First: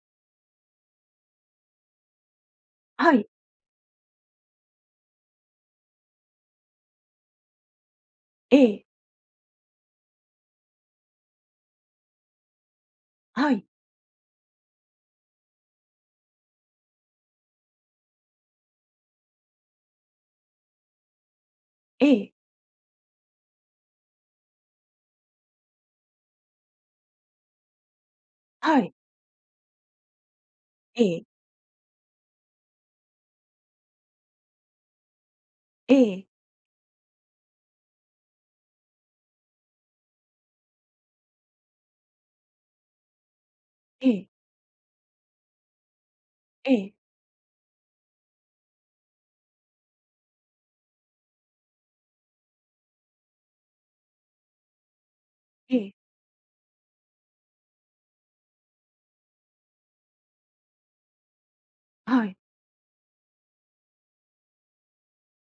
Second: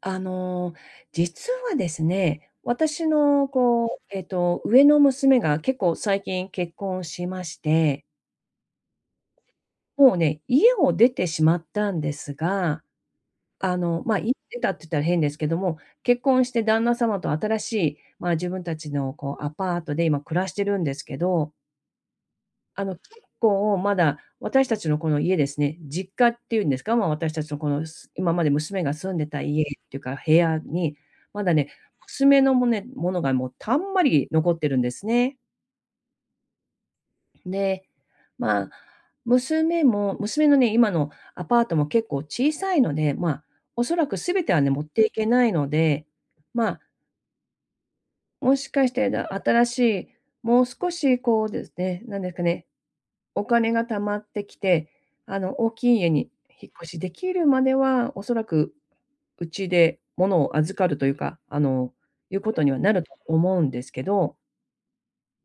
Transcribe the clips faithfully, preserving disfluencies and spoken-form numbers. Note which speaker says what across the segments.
Speaker 1: あの、実はですね、私
Speaker 2: はい、
Speaker 1: のこう、えっと、上の娘が結構最近結婚しまして、
Speaker 2: ええ、
Speaker 1: もうね、家を出てしまったんですが、
Speaker 2: はい、
Speaker 1: あの、まあ、家出たって言ったら変ですけども、結婚して旦那様と新しい、まあ、自分たちのこうアパートで今暮らしてるんですけど
Speaker 2: ええ、
Speaker 1: あの、結構まだ私たちのこの家ですね、実家っていうんですか、まあ、私たちのこの、す今まで
Speaker 2: は
Speaker 1: 娘
Speaker 2: い、
Speaker 1: が住んでた家っていうか部屋に、
Speaker 2: ええ、
Speaker 1: まだね、娘のもねものがもうたんまり残ってるんですね。
Speaker 2: ええ、
Speaker 1: で、まあ、娘も娘のね、今のアパートも結構小さいので、まあ、おそら
Speaker 2: え
Speaker 1: く
Speaker 2: え、
Speaker 1: 全てはね、持っていけないので、ま
Speaker 2: え
Speaker 1: あ、
Speaker 2: え、
Speaker 1: もしかして、だ新しい、もう少しこうですね、なんですかね、お金が貯まってきて、あの、大
Speaker 2: ええ、
Speaker 1: きい家に引っ越しできるまでは、おそらくうちで物を預かるというか、あの、
Speaker 2: は
Speaker 1: い
Speaker 2: い、
Speaker 1: うことにはなると思うんですけど、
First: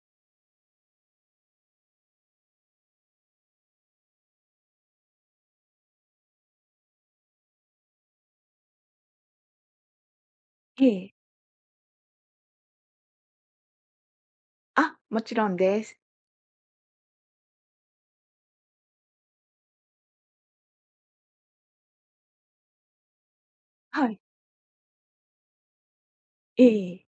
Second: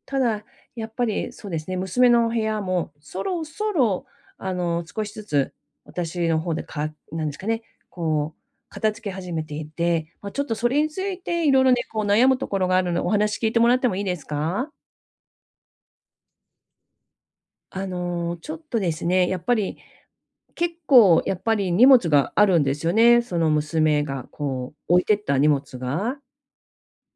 Speaker 1: ただ、やっぱりそうですね、娘の部屋もそろそろ、あの、少しずつ私の方でかなんですかね、こう、片付け始めていて、まあ、ちょっとそれにつ
Speaker 2: ええ。
Speaker 1: いていろいろね、こう悩むところがあるので、お話聞いてもらってもいいですか？
Speaker 2: あ、もちろんです。
Speaker 1: あの、ちょっとですね、やっぱり結構やっぱり荷物があるんですよね。その娘
Speaker 2: はい、
Speaker 1: がこう置いてった荷物が。
Speaker 2: ええ、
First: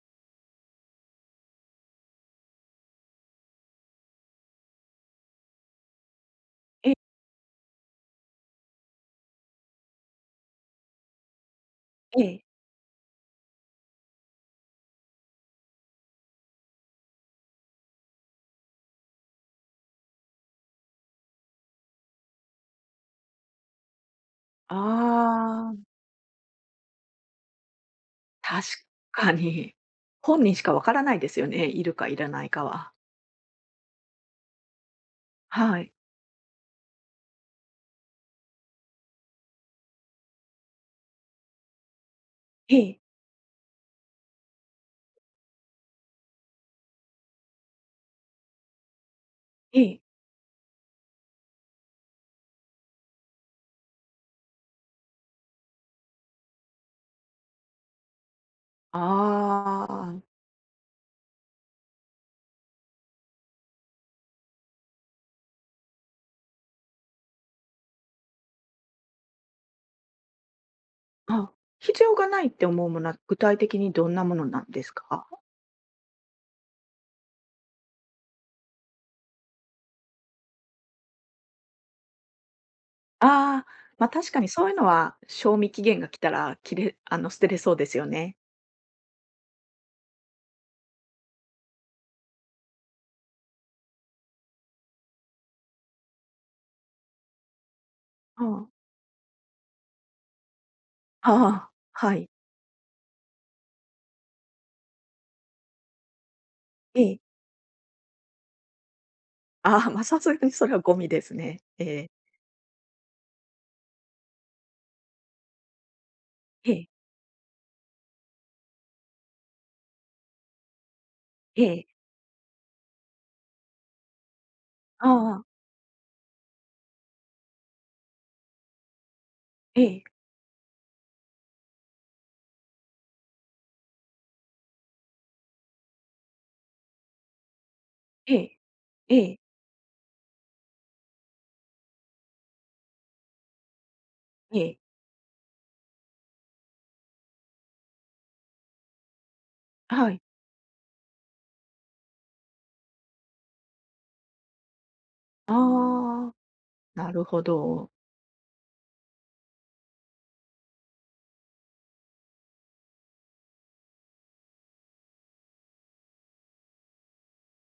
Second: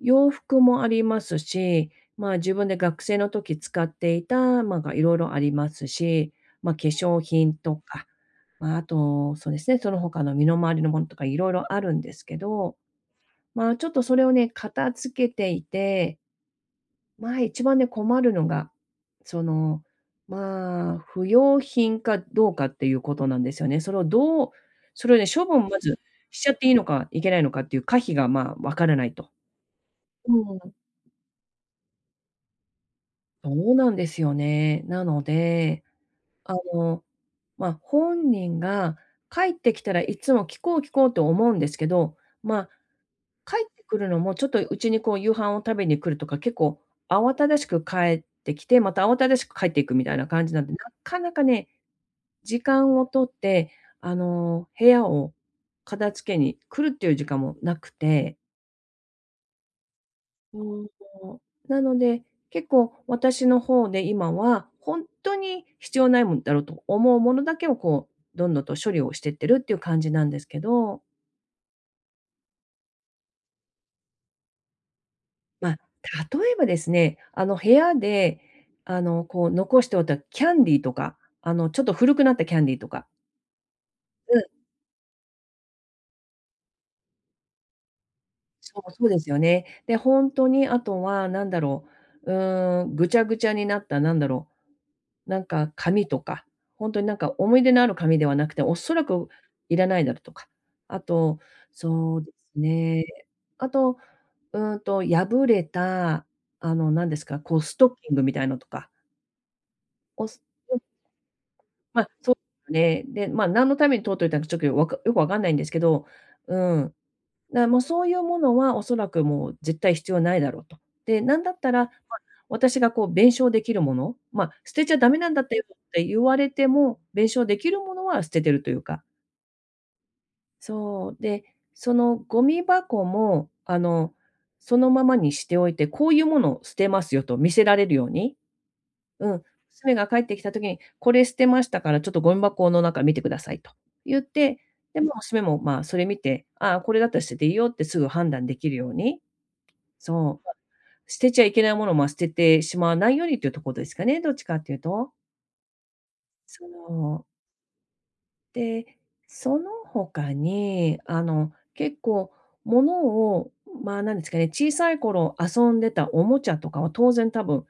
Speaker 1: 洋服もありますし、まあ、自分で学生の時使っていた、ま、が色々ありますし、ま、化
Speaker 2: ええ、
Speaker 1: 粧品とか、まあ、あと、そうですね、その他の身の回りのものとか色々あるんで
Speaker 2: え
Speaker 1: すけ
Speaker 2: え。
Speaker 1: ど、まあ、ちょっとそれをね、片付けていてまあ、一番ね、困るのが、その、まあ、不用品かどうかっていうことなんですよね。それをどうそれをね、処分
Speaker 2: ああ、
Speaker 1: まずしちゃっていいのかいけないのかっていう可否が、まあ、
Speaker 2: 確
Speaker 1: わからないと。
Speaker 2: かに。本人
Speaker 1: う
Speaker 2: しか
Speaker 1: ん。
Speaker 2: わからないですよね、いるかいらないかは。
Speaker 1: そうなんですよね。なの
Speaker 2: は
Speaker 1: で、
Speaker 2: い。
Speaker 1: あの、まあ、本人が帰ってきたらいつも聞こう聞こうと思うんですけど、まあ
Speaker 2: ええ、
Speaker 1: 帰ってくるのも、ちょっとうちにこう夕飯を食べに来るとか、結構慌ただしく帰ってきて、また慌ただしく帰っ
Speaker 2: え
Speaker 1: ていく
Speaker 2: え。
Speaker 1: みたいな感じなんで、なかなかね、時間を取って、あの、部屋を片付けに来るっていう時間もなくて。
Speaker 2: ああ、
Speaker 1: うーん。なので、結構私の方で今は、ほんとに必要ないもんだろうと思うものだけをこう、どんどんと処理をしてってるっていう感じなんですけど。
Speaker 2: あ、必要がないって思うものは、具体的にどんなものなんですか？
Speaker 1: まあ、例えばですね、あの、部屋で、あの、こう残しておいたキャンディーとか、あの、ちょっと古くなったキャンディーとか。
Speaker 2: ああ、ま、あ確
Speaker 1: う
Speaker 2: か
Speaker 1: ん、
Speaker 2: にそういうのは、賞味期限が来たら、きれあの、捨てれそうですよね。
Speaker 1: そう、そうですよね。で、本当にあとはなんだろう、うーん、ぐちゃぐちゃになったなんだろう、なんか紙とか、本当になんか思い出のある紙では
Speaker 2: う
Speaker 1: なくて、
Speaker 2: ん。
Speaker 1: おそらくいらないだろうとか。あと、
Speaker 2: ああ、は
Speaker 1: そう
Speaker 2: い。
Speaker 1: ですね、あと、うーんと破れた、あの、
Speaker 2: え
Speaker 1: なんで
Speaker 2: え。
Speaker 1: すか、こうストッキングみたいのとか。
Speaker 2: ああ、まあ、さ
Speaker 1: お
Speaker 2: す
Speaker 1: す
Speaker 2: がにそれはゴミですね。え
Speaker 1: ま、
Speaker 2: え。
Speaker 1: そうね。で、ま、何のために取っといたのかちょっとよわかよくわかんないんですけど、う
Speaker 2: ええ、
Speaker 1: ん。だ、もうそういうものはおそらくもう絶対必要ないだろうと。で、なんだっ
Speaker 2: え
Speaker 1: たら、
Speaker 2: え。
Speaker 1: ま、私がこう弁償できるもの、ま、捨てちゃ
Speaker 2: あ
Speaker 1: ダメなんだ
Speaker 2: あ、
Speaker 1: ったよって言われても、弁償できるものは捨ててるというか。
Speaker 2: ええ、
Speaker 1: そう、で、そのゴミ箱も、あの、そのままにしておいて、こういうものを捨てますよと見せられるよう
Speaker 2: え
Speaker 1: に
Speaker 2: え、え
Speaker 1: う
Speaker 2: え、
Speaker 1: ん、娘が帰ってきた時に、「これ捨てましたから、ちょっとゴミ箱の中見てください」と言って、
Speaker 2: ええ、
Speaker 1: で、ま、娘も、まあ、それ見て、「ああ、これだったら捨てていいよ」ってすぐ判断できるように、
Speaker 2: はい。
Speaker 1: そう、捨てちゃいけないものも捨ててしまわないようにというとこですかね、どっちかっていうと。
Speaker 2: ああ、
Speaker 1: そ
Speaker 2: なる
Speaker 1: う。
Speaker 2: ほど。
Speaker 1: で、その他に、あの、結構物を、まあ、なんですかね、小さい頃遊んでたおもちゃとかは当然多分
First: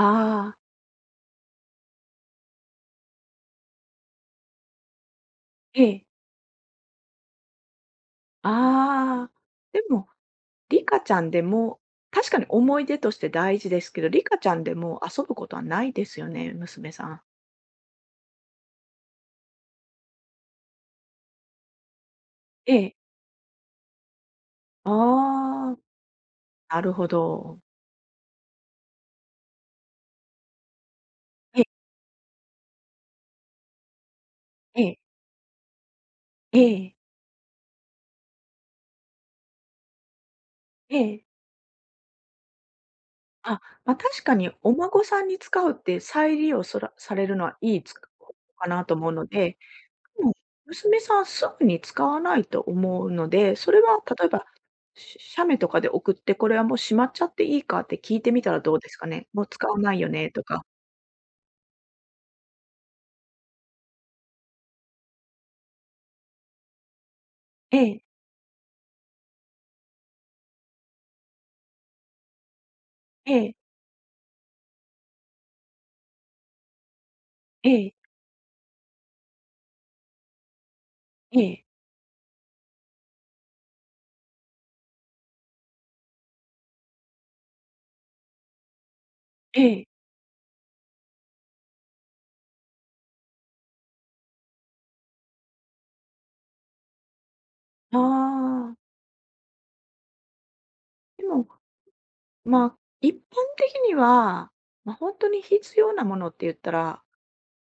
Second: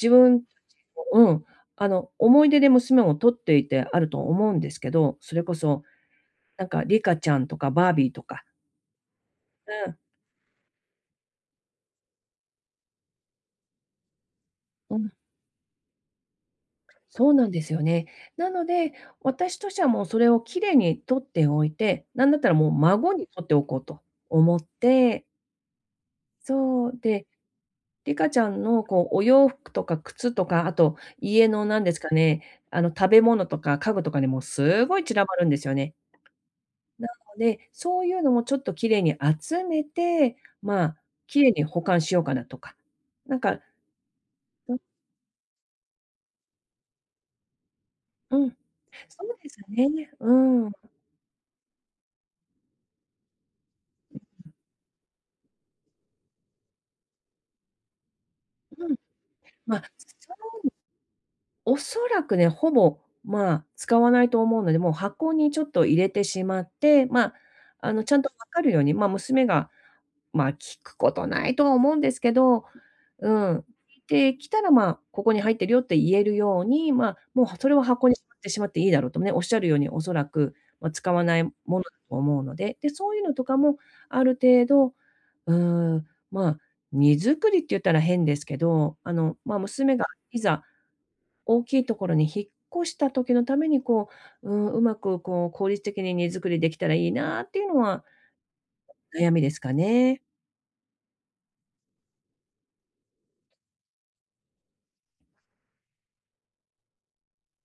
Speaker 1: 自分
Speaker 2: あ、
Speaker 1: うん、あの、思い出で娘も撮っていてあると思うんですけど、それこ
Speaker 2: え
Speaker 1: そ、
Speaker 2: え、
Speaker 1: なんかリカちゃんとかバービーとか、
Speaker 2: ああ。で
Speaker 1: う
Speaker 2: も、リカちゃんでも、確かに思い出として大事ですけど、リカちゃんで
Speaker 1: ん、う
Speaker 2: もう
Speaker 1: ん、
Speaker 2: 遊ぶことはないですよね、娘さん。
Speaker 1: そうなんですよね。なので、私としてはもうそれを綺麗に撮っておいて、なんだったらもう
Speaker 2: ええ、
Speaker 1: 孫に撮っておこうと思って、
Speaker 2: ああ、な
Speaker 1: そ
Speaker 2: る
Speaker 1: う、
Speaker 2: ほ
Speaker 1: で、
Speaker 2: ど。
Speaker 1: リカちゃんのこうお洋服とか靴とか、あと家
Speaker 2: え
Speaker 1: の
Speaker 2: え、
Speaker 1: なんですかね、あの食べ物とか家具とかにも
Speaker 2: え
Speaker 1: す
Speaker 2: え、
Speaker 1: ごい散らばるんですよね。
Speaker 2: ええ、
Speaker 1: なので、そういうのもちょっと綺麗に集めて、まあ、
Speaker 2: ええ。
Speaker 1: 綺麗に保管しようかなとか。なん
Speaker 2: あ、
Speaker 1: か、
Speaker 2: まあ、確かにお
Speaker 1: う
Speaker 2: 孫さんに使うって再利用そらされるのはいいつか
Speaker 1: うん、
Speaker 2: かなと思う
Speaker 1: そ
Speaker 2: の
Speaker 1: うで
Speaker 2: で、
Speaker 1: すね。
Speaker 2: う
Speaker 1: う
Speaker 2: ん、
Speaker 1: ん、うん。
Speaker 2: 娘さんすぐに使わないと思うので、それは例えば、し写メとかで送って、これはもうしまっちゃっていいかって聞いてみたらどうですかね？もう使
Speaker 1: ま
Speaker 2: わ
Speaker 1: あ、
Speaker 2: ないよね
Speaker 1: そ
Speaker 2: とか。
Speaker 1: おそらくね、ほぼ、まあ、使わないと思うので、もう箱にちょっと入れてしまって、まあ、
Speaker 2: え
Speaker 1: あ
Speaker 2: え、
Speaker 1: の、ちゃんとわかるように、ま、あ娘がまあ、聞くことないとは思うんですけど、う
Speaker 2: ええ、
Speaker 1: ん。で、来たら、まあ、ここに入ってるよって言えるように、まあ、もうそれは
Speaker 2: ええ、
Speaker 1: 箱にしまってしまっていいだろうとね、おっしゃるようにおそらく、ま、使わな
Speaker 2: え
Speaker 1: い
Speaker 2: え、
Speaker 1: ものだと思うので、で、そういうのとかもある程度、うーん、まあ、荷造りって言ったら変ですけど、あの、まあ、
Speaker 2: ええ。
Speaker 1: 娘がいざ大きいところに引っ越した時のために、こう、うん、うまくこう効率的に荷造りできたらいいなっていうの
Speaker 2: あ
Speaker 1: は
Speaker 2: あ、
Speaker 1: 悩みですかね。
Speaker 2: でも、まあ、一般的には、ま、あ本当に必要なものって言ったら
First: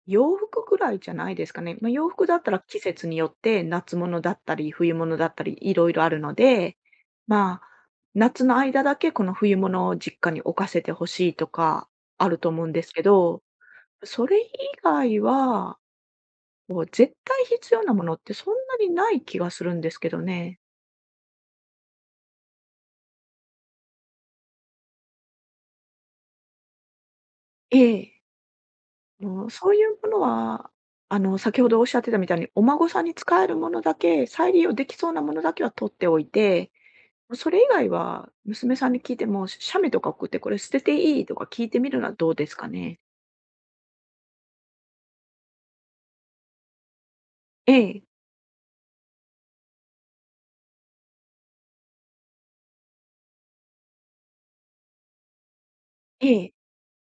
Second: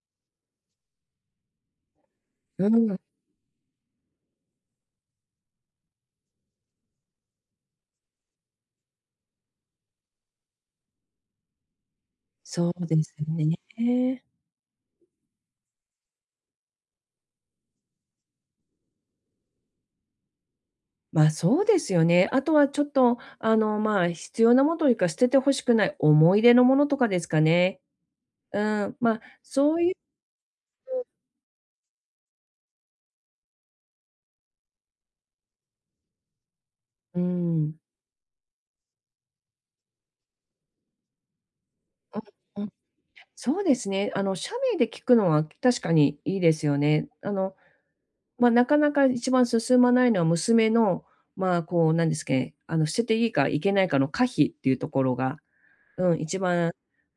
Speaker 2: 洋服ぐらいじゃないですかね。まあ、洋服だったら
Speaker 1: う
Speaker 2: 季
Speaker 1: ん。
Speaker 2: 節によって夏物だったり冬物だったりいろいろあるので、まあ、夏の間だけこの冬物を実家に置かせてほしいとかあると思うん
Speaker 1: そ
Speaker 2: で
Speaker 1: う
Speaker 2: すけ
Speaker 1: です
Speaker 2: ど、
Speaker 1: ね。
Speaker 2: それ以外は、こう絶対必要なものってそんなにない気がするんですけどね。
Speaker 1: ま、そうですよね。あとはちょっと、あの、ま、必要なものというか、捨てて欲しくない思い出のものとかですか
Speaker 2: え
Speaker 1: ね。
Speaker 2: え。
Speaker 1: うん、ま、
Speaker 2: もうそう
Speaker 1: そう
Speaker 2: い
Speaker 1: いう
Speaker 2: うものは、あの、先ほどおっしゃってたみたいに、お孫さんに使えるものだけ、再利用できそうなものだけは取っておいて
Speaker 1: う
Speaker 2: それ以
Speaker 1: ん。
Speaker 2: 外は、娘さんに聞いても、写メとか送って、これ捨てていい？とか聞いてみるのはどうです
Speaker 1: うん
Speaker 2: か
Speaker 1: うん。
Speaker 2: ね？
Speaker 1: そうですね。あの、社名で聞くのは確かにいいですよね。あの、
Speaker 2: ええ、
Speaker 1: ま、なかなか一番進まないのは娘の、まあ、こう、なんですかね。あの、捨てていいかいけないかの可否っていうところが、うん、
Speaker 2: え
Speaker 1: 一
Speaker 2: え、
Speaker 1: 番、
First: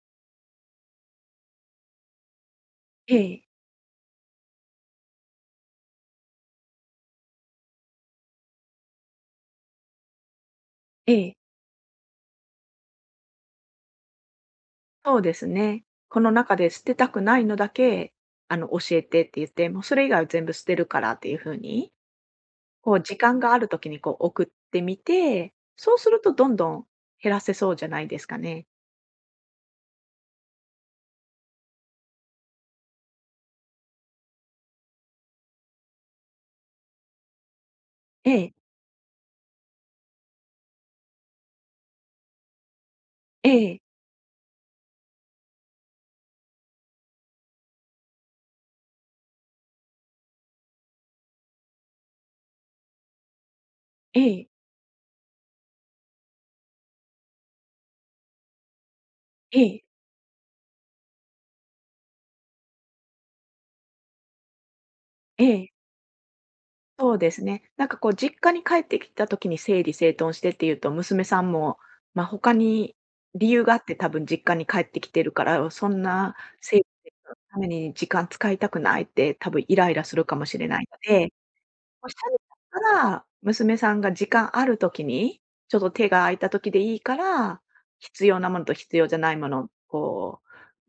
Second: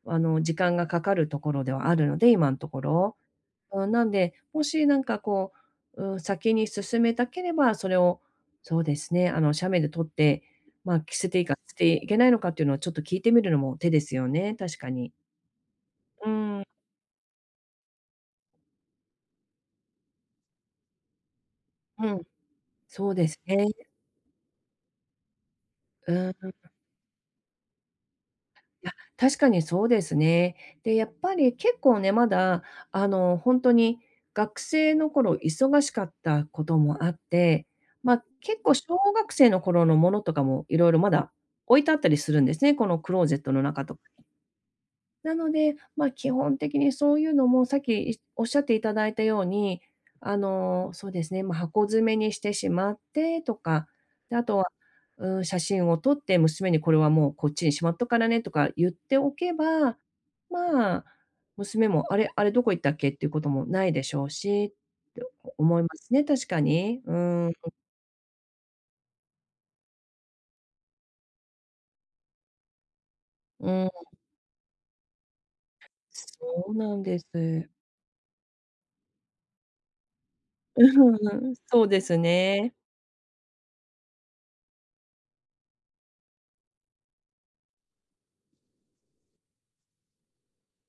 Speaker 1: あの、時間がかかるところではあるので、今のとこ
Speaker 2: え
Speaker 1: ろ。
Speaker 2: え、
Speaker 1: うん、なんで、もしなんかこう、うん、先に進めたければ、それを、そうですね、あの、写メで撮って、まあ、
Speaker 2: え
Speaker 1: 着せ
Speaker 2: え、
Speaker 1: ていいか、着ていけないのかっていうのをちょっと聞いてみるのも手ですよね、確かに。
Speaker 2: そうですね。こ
Speaker 1: う
Speaker 2: の中
Speaker 1: ん、
Speaker 2: で捨てたくないのだけ、あの、教えてって言って、もうそれ以外は全部捨てるからっていう風に、
Speaker 1: うん、
Speaker 2: こう
Speaker 1: そう
Speaker 2: 時
Speaker 1: で
Speaker 2: 間
Speaker 1: す
Speaker 2: があ
Speaker 1: ね。
Speaker 2: る時にこう送ってみて、そうす
Speaker 1: う
Speaker 2: る
Speaker 1: ん、
Speaker 2: とど
Speaker 1: い
Speaker 2: んどん減らせそうじゃないですかね。
Speaker 1: や、確かにそうですね。で、やっぱり結構ね、まだ、あの、本当に学生の頃忙しかったこともあって、まあ、
Speaker 2: ええ、
Speaker 1: 結構小学生の頃のものとかもいろいろまだ置いてあったりするんですね、このクローゼッ
Speaker 2: え
Speaker 1: トの
Speaker 2: え、
Speaker 1: 中とかなので、まあ、基本的にそういうのもさっきいおっしゃっていただいたように、あの、そうですね、まあ、箱詰めにしてしまってとか、
Speaker 2: え
Speaker 1: で、あ
Speaker 2: え、
Speaker 1: とは、うん、写真を撮って娘にこれはもうこっちにしまっとからねとか言っておけ
Speaker 2: ええ、
Speaker 1: ば、まあ、娘もあれ、あれどこ行ったっけっていうこともないでしょうしって
Speaker 2: ええ。
Speaker 1: 思いますね、確かに。
Speaker 2: そ
Speaker 1: う
Speaker 2: うです
Speaker 1: ん、
Speaker 2: ね。なんかこう実家に帰ってきた時に整理整頓してっていうと、娘さんも、まあ、他に理由
Speaker 1: う
Speaker 2: があっ
Speaker 1: ん、
Speaker 2: て多分実家に帰ってきてるから、そんな
Speaker 1: そう
Speaker 2: 整理
Speaker 1: なん
Speaker 2: 整
Speaker 1: で
Speaker 2: 頓のため
Speaker 1: す。
Speaker 2: に時間使いたくないって多分イライラするかもしれないの
Speaker 1: う
Speaker 2: で
Speaker 1: ん、そうで
Speaker 2: おっし
Speaker 1: す
Speaker 2: ゃれ
Speaker 1: ね。
Speaker 2: たから、娘さんが時間あるときに、ちょっと手が空いたときでいいから、必要なものと必要じゃないものを、こ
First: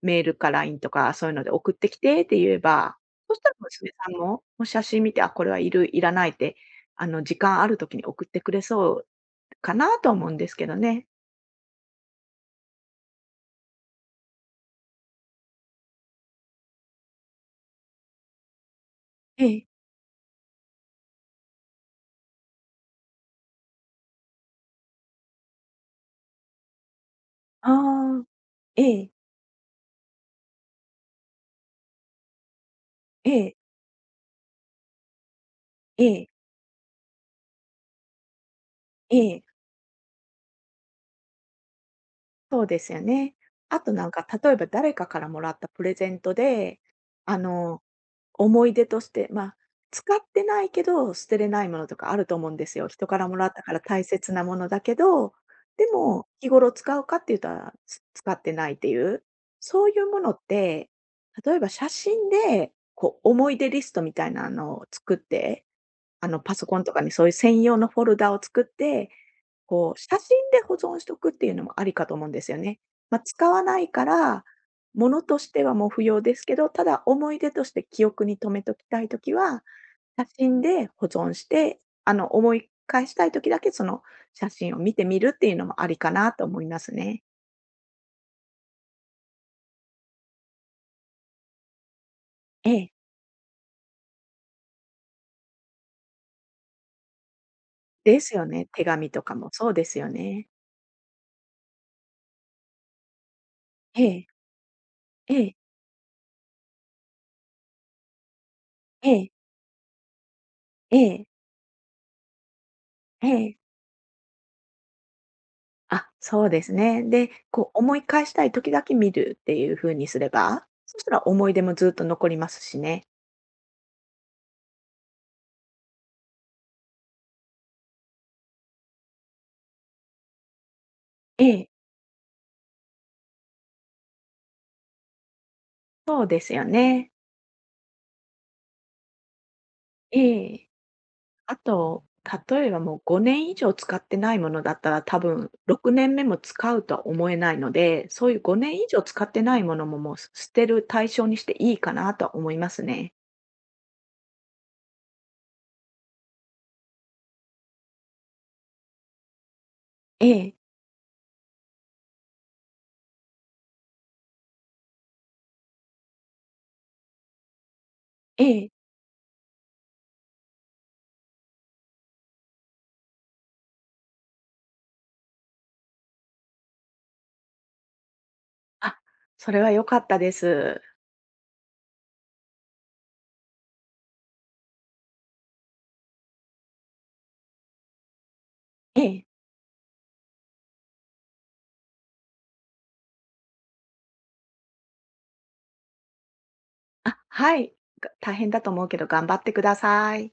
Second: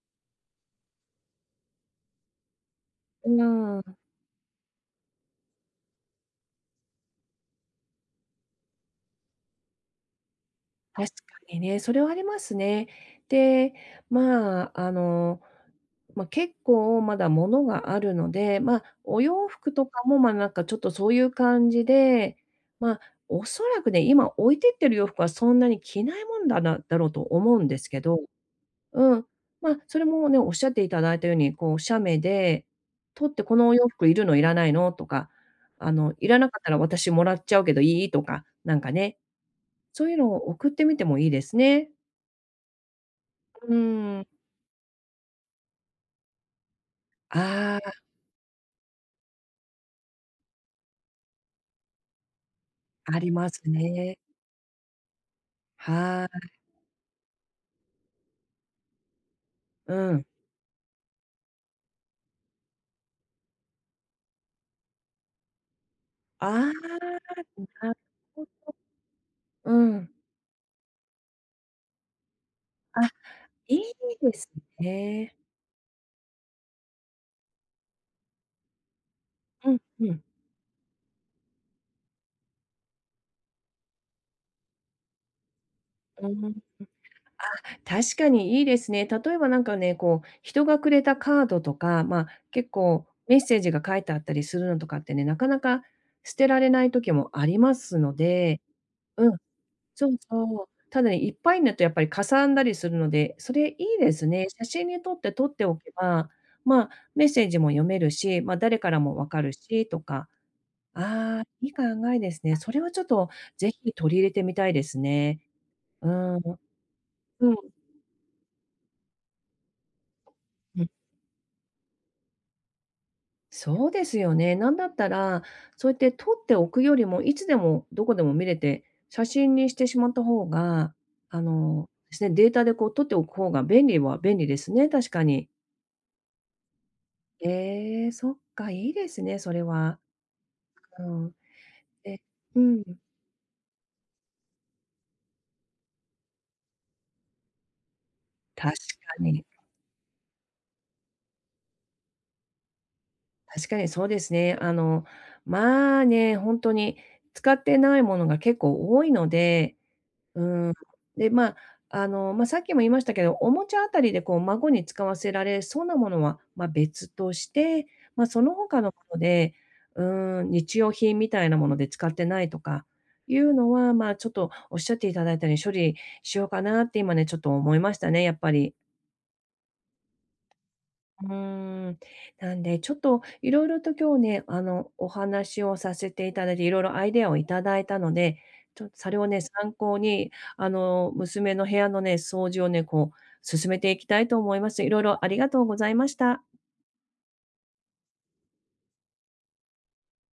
Speaker 2: う、メールか ライン とか、そういうので送ってきてって言えば、
Speaker 1: う
Speaker 2: そしたら
Speaker 1: ん。
Speaker 2: 娘さんも、もう写真見て、あ、これはいる、いらないって、あの、時間あるときに送ってくれそうかなと思うんですけどね。
Speaker 1: 確かにね、それはありますね。で、まあ、あの、まあ、結構まだ物があるので、まあ、お洋
Speaker 2: ええ。
Speaker 1: 服とかも、まあ、なんかちょっとそういう感じで、まあ、おそらくね、今置いてってる洋服はそんなに着ないもんだなだろうと思うんですけど、
Speaker 2: ああ、ええ、
Speaker 1: うん、まあ、それもね、おっしゃっていただいたように、こう写メで
Speaker 2: え
Speaker 1: 取って「こ
Speaker 2: え、
Speaker 1: のお洋服いるの？いらないの？」とか、あ
Speaker 2: え
Speaker 1: の「い
Speaker 2: え、
Speaker 1: らなかったら私もらっちゃうけどいい？」とか、なんか
Speaker 2: え
Speaker 1: ね
Speaker 2: え。
Speaker 1: そういうのを送ってみてもいいですね。
Speaker 2: そうですよね。
Speaker 1: う
Speaker 2: あとなん
Speaker 1: ー
Speaker 2: か、
Speaker 1: ん。
Speaker 2: 例えば誰かからもらったプレゼントで、あ
Speaker 1: あ
Speaker 2: の
Speaker 1: あ、
Speaker 2: 思い出として、まあ、使ってないけど、捨てれないものとかあると思うんですよ。人か
Speaker 1: あ
Speaker 2: ら
Speaker 1: り
Speaker 2: もら
Speaker 1: ま
Speaker 2: っ
Speaker 1: す
Speaker 2: たから大
Speaker 1: ね。
Speaker 2: 切なものだけど、でも、
Speaker 1: は
Speaker 2: 日頃使うかって言ったら、つ使ってないっていう、そう
Speaker 1: い、
Speaker 2: い
Speaker 1: う
Speaker 2: うも
Speaker 1: ん。
Speaker 2: のって、例えば写真で、こう思い出リストみたいなのを作って、あの、
Speaker 1: ああ、
Speaker 2: パソ
Speaker 1: な
Speaker 2: コンとかにそういう
Speaker 1: る
Speaker 2: 専用のフォルダを作っ
Speaker 1: ほ
Speaker 2: て
Speaker 1: う
Speaker 2: こう、
Speaker 1: ん。
Speaker 2: 写真で保存しとくっていうのもありかと思うんですよね。
Speaker 1: あ、
Speaker 2: まあ、使わ
Speaker 1: い
Speaker 2: な
Speaker 1: い
Speaker 2: いか
Speaker 1: で
Speaker 2: ら、
Speaker 1: す
Speaker 2: もの
Speaker 1: ね。
Speaker 2: としてはもう不要ですけど、ただ思い出として記憶に留めときたいときは、
Speaker 1: うんうん。
Speaker 2: 写真で保存して、あの、思い返したいときだけその写真を見てみるっていうのもありか
Speaker 1: う
Speaker 2: なと思
Speaker 1: ん。
Speaker 2: いますね。
Speaker 1: 確かにいいですね。例えばなんかね、こう、人がくれたカードとか、まあ、
Speaker 2: え
Speaker 1: 結
Speaker 2: え。
Speaker 1: 構メッセージが書いてあったりするのとかってね、なかなか捨てられない時もありますの
Speaker 2: ですよ
Speaker 1: で、
Speaker 2: ね。手紙と
Speaker 1: う
Speaker 2: か
Speaker 1: ん。
Speaker 2: もそうですよ
Speaker 1: そうそ
Speaker 2: ね。
Speaker 1: う。ただね、いっぱいになるとやっぱりかさんだりするので、それいいですね。写真に撮って
Speaker 2: え
Speaker 1: 撮って
Speaker 2: え。
Speaker 1: おけば、まあ、メッセージも読めるし、まあ、誰から
Speaker 2: え
Speaker 1: もわ
Speaker 2: え。
Speaker 1: かるしとか。
Speaker 2: ええ。
Speaker 1: ああ、いい考えですね。それはちょっ
Speaker 2: え
Speaker 1: と
Speaker 2: え。ええ。
Speaker 1: ぜひ取り入れてみたいですね。う
Speaker 2: あ、
Speaker 1: ーん、
Speaker 2: そうですね。で、
Speaker 1: うん、
Speaker 2: こう思い返したい時だけ見るっていう風にすれば、
Speaker 1: うん。
Speaker 2: そしたら思い出もずっと残りますしね。
Speaker 1: そうですよね。なんだったら、そうやって撮っておくよりも、いつでもどこでも見れて、写真にしてしまった方が、あ
Speaker 2: ええ、
Speaker 1: の、ですね、データでこう撮っておく方が便利は便利ですね、確かに。
Speaker 2: そうですよね。
Speaker 1: ええ、そっか、いいですね、それは。
Speaker 2: ええ。
Speaker 1: うん。
Speaker 2: あと、
Speaker 1: えう
Speaker 2: 例えば
Speaker 1: ん。
Speaker 2: もうごねん以上使ってないものだったら、多分ろくねんめも使うとは思えないので、そういう5
Speaker 1: 確
Speaker 2: 年以上使
Speaker 1: か
Speaker 2: って
Speaker 1: に。
Speaker 2: ないものも、もうす捨てる対象にしていいかなとは思いますね。
Speaker 1: 確かにそうですね。あの、まあね、ほんとに使ってないものが結構多いので、
Speaker 2: え
Speaker 1: う
Speaker 2: え、
Speaker 1: ん。で、まあ、あの、まあ、さっきも言いましたけど、おもちゃあたりでこう孫に使わせられそうなものは、まあ、別として、まあ、そ
Speaker 2: え
Speaker 1: の
Speaker 2: え。
Speaker 1: 他のもので、うーん、日用品みたいなもので使ってないとかいうのは、まあ、ちょっとおっしゃっていただいたように処理しようかなって今ね、ちょっと思いましたね、やっぱり。
Speaker 2: あ、それは良かったです。
Speaker 1: うーん。なんで、ちょっといろいろと今日ね、あの、お話をさせていただいて、いろいろアイデアをいただいたので、ちょっと
Speaker 2: え
Speaker 1: それ
Speaker 2: え。
Speaker 1: をね、参考に、あの、娘の部屋のね、掃除をね、こう進めていきたいと思います。いろいろありがとうございました。
Speaker 2: あ、はい。が大変だと思うけど頑張ってください。